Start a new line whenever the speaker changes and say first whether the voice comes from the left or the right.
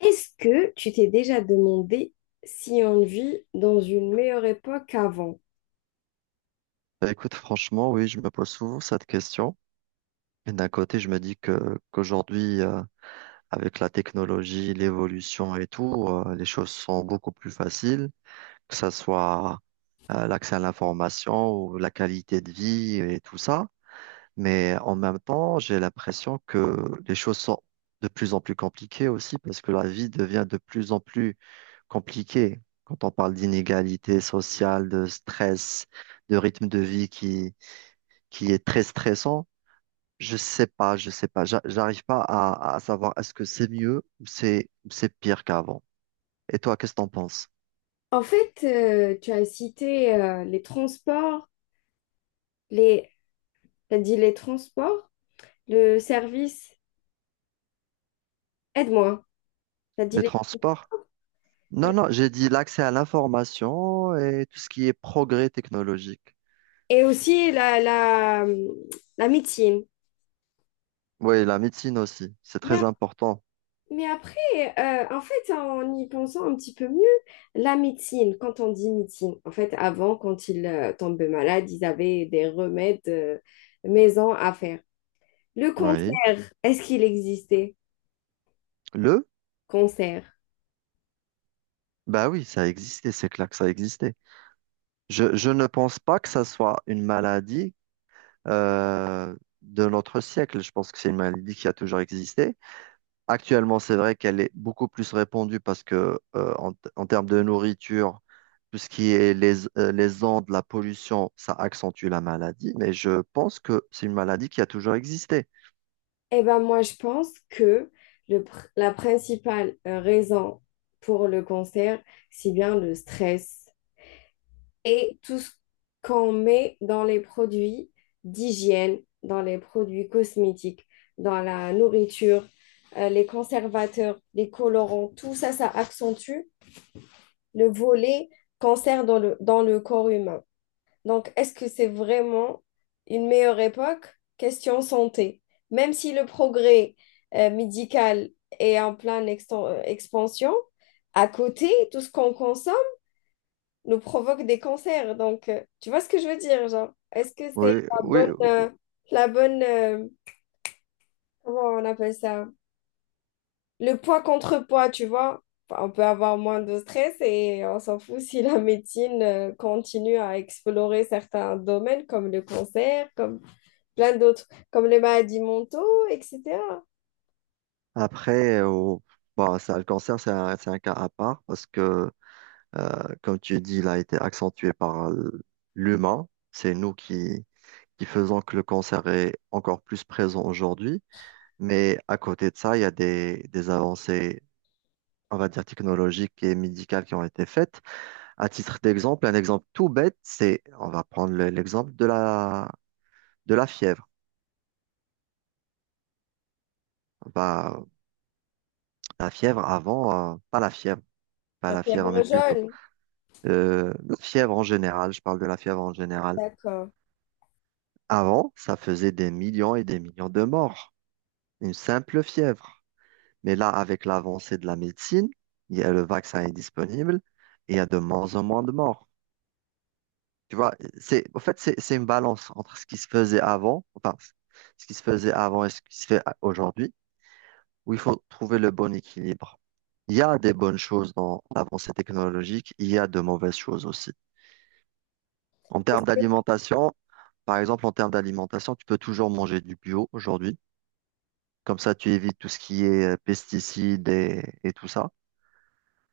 left: Est-ce que tu t'es déjà demandé si on vit dans une meilleure époque qu'avant?
right: Bah, écoute, franchement, oui, je me pose souvent cette question. Et d'un côté, je me dis que qu'aujourd'hui, avec la technologie, l'évolution et tout, les choses sont beaucoup plus faciles, que ça soit l'accès à l'information ou la qualité de vie et tout ça. Mais en même temps, j'ai l'impression que les choses sont de plus en plus compliquées aussi parce que la vie devient de plus en plus compliquée. Quand on parle d'inégalité sociale, de stress, de rythme de vie qui est très stressant, je sais pas, j'arrive pas à savoir est-ce que c'est mieux ou c'est pire qu'avant. Et toi, qu'est-ce que t'en penses?
left: En fait, tu as cité les transports, les... t'as dit les transports, le service, aide-moi, t'as dit
right: Les
left: les...
right: transports? Non, non, j'ai dit l'accès à l'information et tout ce qui est progrès technologique.
left: Et aussi la médecine.
right: Oui, la médecine aussi, c'est
left: Mais,
right: très
left: ap-
right: important.
left: mais après, en fait, en y pensant un petit peu mieux, la médecine, quand on dit médecine, en fait, avant, quand ils tombaient malades, ils avaient des remèdes maison à faire. Le
right: Oui.
left: concert, est-ce qu'il existait?
right: Le?
left: Concert.
right: Bah oui, ça existait, c'est clair que ça existait. Je ne pense pas que ça soit une maladie euh, de notre siècle. Je pense que c'est une maladie qui a toujours existé. Actuellement, c'est vrai qu'elle est beaucoup plus répandue parce que en, en termes de nourriture, tout ce qui est les ondes, la pollution, ça accentue la maladie. Mais je pense que c'est une maladie qui a toujours existé.
left: Eh ben moi, je pense que la principale raison pour le concert, c'est bien le stress et tout ce qu'on met dans les produits d'hygiène, dans les produits cosmétiques, dans la nourriture, les conservateurs, les colorants, tout ça, ça accentue le volet cancer dans le corps humain. Donc, est-ce que c'est vraiment une meilleure époque? Question santé. Même si le progrès médical est en pleine expansion, à côté, tout ce qu'on consomme nous provoque des cancers. Donc, tu vois ce que je veux dire, genre, est-ce que c'est
right: Oui,
left: la
right: oui.
left: bonne, euh, la bonne, comment on appelle ça? Le poids contre poids, tu vois? Enfin, on peut avoir moins de stress et on s'en fout si la médecine continue à explorer certains domaines comme le cancer, comme plein d'autres, comme les maladies mentaux, etc.
right: Après, oh, bah, ça, le cancer, c'est un cas à part parce que, comme tu dis, il a été accentué par l'humain. C'est nous qui, qui faisons que le cancer est encore plus présent aujourd'hui. Mais à côté de ça, il y a des avancées, on va dire, technologiques et médicales qui ont été faites. À titre d'exemple, un exemple tout bête, c'est, on va prendre l'exemple de la fièvre. Bah, la fièvre avant, pas la fièvre, pas
left: La
right: la fièvre,
left: fièvre
right: mais plutôt
left: jaune,
right: la fièvre en général, je parle de la fièvre en général.
left: d'accord.
right: Avant, ça faisait des millions et des millions de morts, une simple fièvre. Mais là, avec l'avancée de la médecine, le vaccin est disponible et il y a de moins en moins de morts. Tu vois, en fait, c'est une balance entre ce qui se faisait avant, enfin, ce qui se faisait avant et ce qui se fait aujourd'hui, où il faut trouver le bon équilibre. Il y a des bonnes choses dans l'avancée technologique, il y a de mauvaises choses aussi. En
left: Est-ce
right: termes
left: que
right: d'alimentation, par exemple, en termes d'alimentation, tu peux toujours manger du bio aujourd'hui. Comme ça, tu évites tout ce qui est pesticides et tout ça.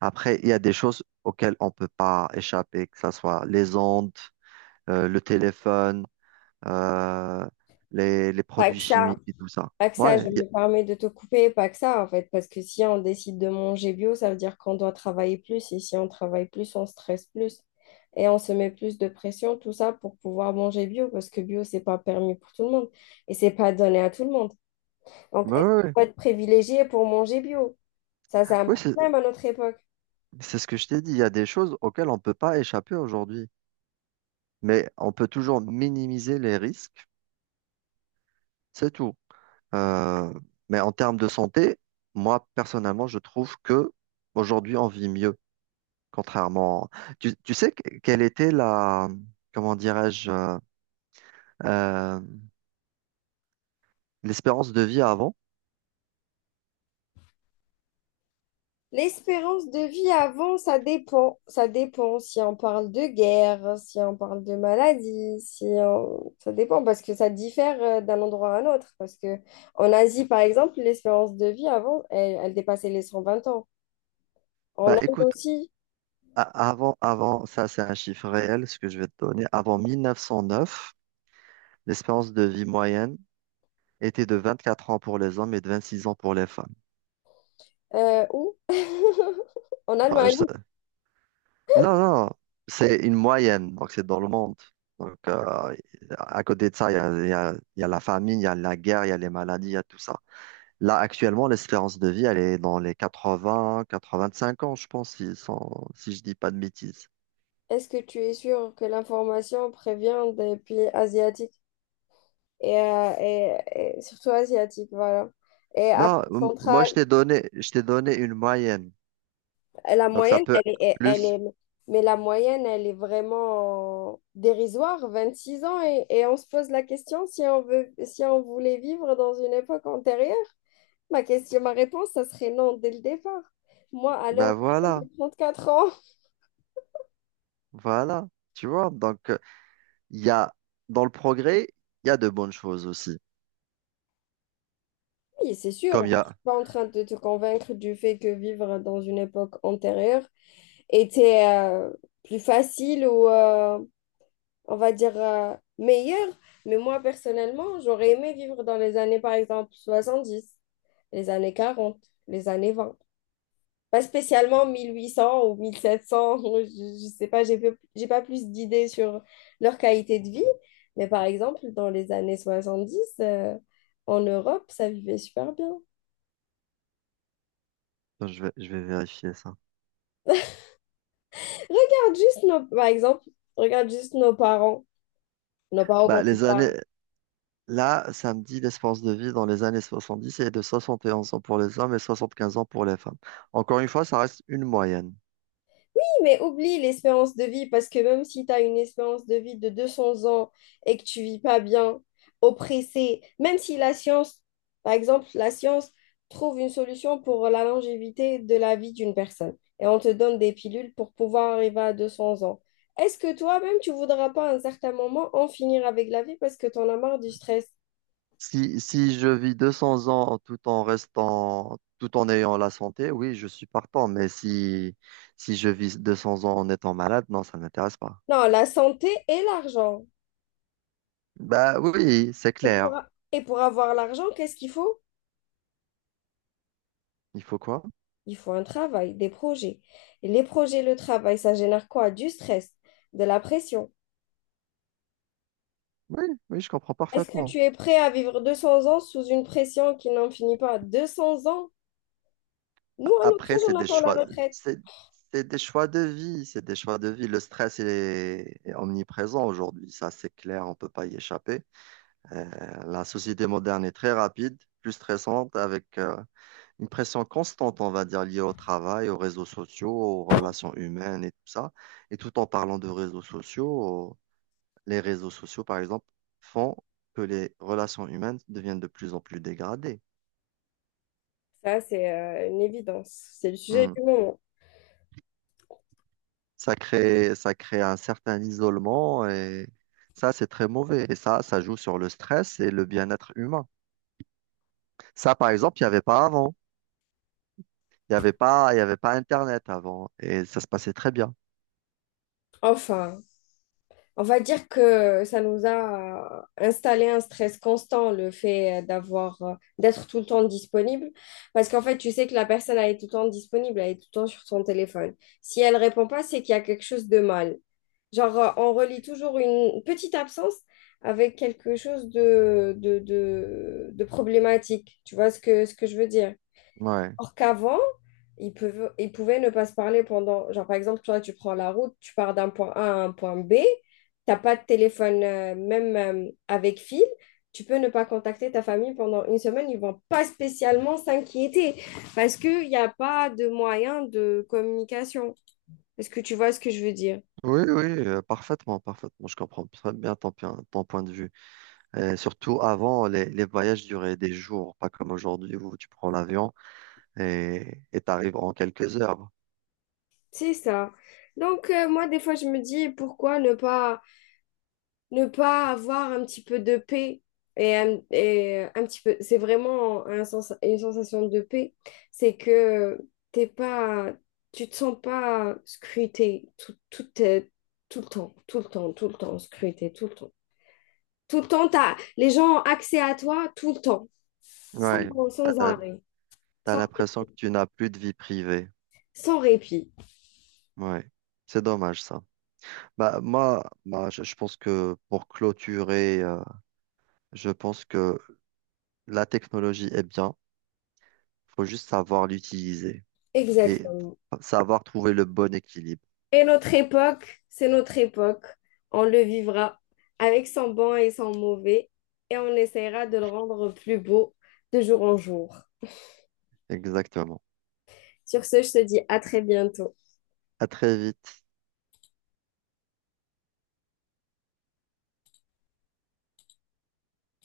right: Après, il y a des choses auxquelles on ne peut pas échapper, que ce soit les ondes, le téléphone euh, les
left: pas
right: produits
left: que ça,
right: chimiques et tout ça.
left: pas que ça,
right: Ouais,
left: je
right: y
left: me permets de te couper, pas que ça en fait, parce que si on décide de manger bio, ça veut dire qu'on doit travailler plus, et si on travaille plus, on stresse plus, et on se met plus de pression, tout ça pour pouvoir manger bio, parce que bio, c'est pas permis pour tout le monde, et c'est pas donné à tout le monde. Donc,
right: ouais,
left: est-ce
right: ouais,
left: qu'il
right: ouais.
left: faut être privilégié pour manger bio? Ça, c'est un
right: Oui, c'est
left: problème à notre époque.
right: c'est ce que je t'ai dit. Il y a des choses auxquelles on ne peut pas échapper aujourd'hui, mais on peut toujours minimiser les risques, c'est tout. Euh, mais en termes de santé, moi, personnellement, je trouve que aujourd'hui, on vit mieux, contrairement. Tu sais quelle était la, comment dirais-je, euh, l'espérance de vie avant?
left: L'espérance de vie avant, ça dépend. Ça dépend si on parle de guerre, si on parle de maladie, si on- ça dépend parce que ça diffère d'un endroit à un autre. Parce que en Asie, par exemple, l'espérance de vie avant, elle dépassait les cent vingt ans.
right: Bah,
left: En Inde
right: écoute,
left: aussi,
right: a- avant, avant, ça c'est un chiffre réel, ce que je vais te donner. Avant 1909, l'espérance de vie moyenne était de 24 ans pour les hommes et de 26 ans pour les femmes.
left: où? En
right: Alors,
left: Allemagne.
right: je sais- Non, non, c'est une moyenne, donc c'est dans le monde. Donc, à côté de ça, il y a la famine, il y a la guerre, il y a les maladies, il y a tout ça. Là, actuellement, l'espérance de vie, elle est dans les 80, 85 ans, je pense, si, si je dis pas de bêtises.
left: Est-ce que tu es sûr que l'information prévient des pays asiatiques et, euh, et- et surtout asiatiques, voilà. Et
right: Non,
left: Afrique
right: moi,
left: centrale,
right: je t'ai donné une moyenne.
left: La
right: Donc, ça
left: moyenne,
right: peut
left: elle
right: être
left: est, elle est,
right: plus.
left: mais la moyenne, elle est vraiment dérisoire, 26 ans, et on se pose la question si on voulait vivre dans une époque antérieure. Ma question, ma réponse, ça serait non dès le départ. Moi, à
right: Ben
left: l'heure actuelle,
right: voilà,
left: j'ai 34 ans.
right: voilà, tu vois, donc il y a dans le progrès, il y a de bonnes choses aussi.
left: Oui, c'est sûr,
right: Comme
left: moi,
right: il y
left: je ne suis
right: a,
left: pas en train de te convaincre du fait que vivre dans une époque antérieure était plus facile ou on va dire, meilleur. Mais moi, personnellement, j'aurais aimé vivre dans les années, par exemple, soixante dix, les années quarante, les années vingt. Pas spécialement 1800 ou 1700, je sais pas, j'ai pas plus d'idées sur leur qualité de vie. Mais par exemple, dans les années 70, en Europe, ça vivait super bien.
right: attends, je vais vérifier ça.
left: Regarde juste nos, par exemple, regarde juste nos parents. Nos parents,
right: Bah,
left: quand ils parlent,
right: là, ça me dit l'espérance de vie dans les années 70 est de 71 ans pour les hommes et 75 ans pour les femmes. Encore une fois, ça reste une moyenne.
left: mais oublie l'espérance de vie parce que même si tu as une espérance de vie de 200 ans et que tu vis pas bien, oppressé, même si la science trouve une solution pour la longévité de la vie d'une personne et on te donne des pilules pour pouvoir arriver à 200 ans. Est-ce que toi-même, tu voudras pas à un certain moment en finir avec la vie parce que tu en as marre du stress?
right: Si, si je vis 200 ans tout en restant, tout en ayant la santé, oui, je suis partant, mais si je vis 200 ans en étant malade, non, ça ne m'intéresse pas.
left: Non, la santé et l'argent.
right: Bah oui, c'est
left: Et pour,
right: clair.
left: a- et pour avoir l'argent, qu'est-ce qu'il faut?
right: Il faut quoi?
left: Il faut un travail, des projets. Et les projets, le travail, ça génère quoi? Du stress, de la pression.
right: Oui, oui, je comprends
left: Est-ce que
right: parfaitement.
left: tu es prêt à vivre 200 ans sous une pression qui n'en finit pas? 200 ans? Nous, à notre
right: Après,
left: âge, on attend la retraite.
right: c'est, c'est des choix de vie, c'est des choix de vie. Le stress il est omniprésent aujourd'hui, ça c'est clair, on peut pas y échapper. Euh, la société moderne est très rapide, plus stressante, avec une pression constante, on va dire, liée au travail, aux réseaux sociaux, aux relations humaines et tout ça. Et tout en parlant de réseaux sociaux, les réseaux sociaux, par exemple, font que les relations humaines deviennent de plus en plus dégradées.
left: Ça, c'est une évidence. C'est le sujet du moment.
right: Ça crée un certain isolement et ça, c'est très mauvais. Et ça joue sur le stress et le bien-être humain. Ça, par exemple, il n'y avait pas avant. Il n'y avait pas, il y avait pas Internet avant et ça se passait très bien.
left: Enfin, on va dire que ça nous a installé un stress constant, le fait d'avoir, d'être tout le temps disponible. Parce qu'en fait, tu sais que la personne, elle est tout le temps disponible, elle est tout le temps sur son téléphone. Si elle répond pas, c'est qu'il y a quelque chose de mal. Genre, on relie toujours une petite absence avec quelque chose de problématique. Tu vois ce que je veux dire?
right: Ouais.
left: Or qu'avant, ils peuvent, ils pouvaient ne pas se parler pendant... Genre, par exemple, toi, tu prends la route, tu pars d'un point A à un point B, t'as pas de téléphone, même avec fil, tu peux ne pas contacter ta famille pendant une semaine. Ils vont pas spécialement s'inquiéter parce qu'il n'y a pas de moyen de communication. Est-ce que tu vois ce que je veux dire?
right: Oui, oui, parfaitement, parfaitement. Je comprends très bien ton, ton point de vue. Et surtout, avant, les voyages duraient des jours, pas comme aujourd'hui où tu prends l'avion et tu arrives en quelques heures.
left: C'est ça. Donc, moi, des fois, je me dis pourquoi ne pas avoir un petit peu de paix et un petit peu. C'est vraiment une sensation de paix. C'est que t'es pas, tu te sens pas scruté tout le temps, tout le temps, tout le temps, scruté tout le temps. Tout le temps, t'as, les gens ont accès à toi tout le temps, sans,
right: Ouais,
left: sans
right: t'as,
left: arrêt,
right: t'as
left: sans,
right: l'impression que tu n'as plus de vie privée.
left: sans répit.
right: Ouais, c'est dommage ça. Bah, moi, bah, je pense que pour clôturer, je pense que la technologie est bien. Faut juste savoir l'utiliser et
left: Exactement.
right: savoir trouver le bon équilibre.
left: Et notre époque, c'est notre époque. On le vivra avec son bon et son mauvais et on essaiera de le rendre plus beau de jour en jour.
right: Exactement.
left: Sur ce, je te dis à très bientôt.
right: À très vite.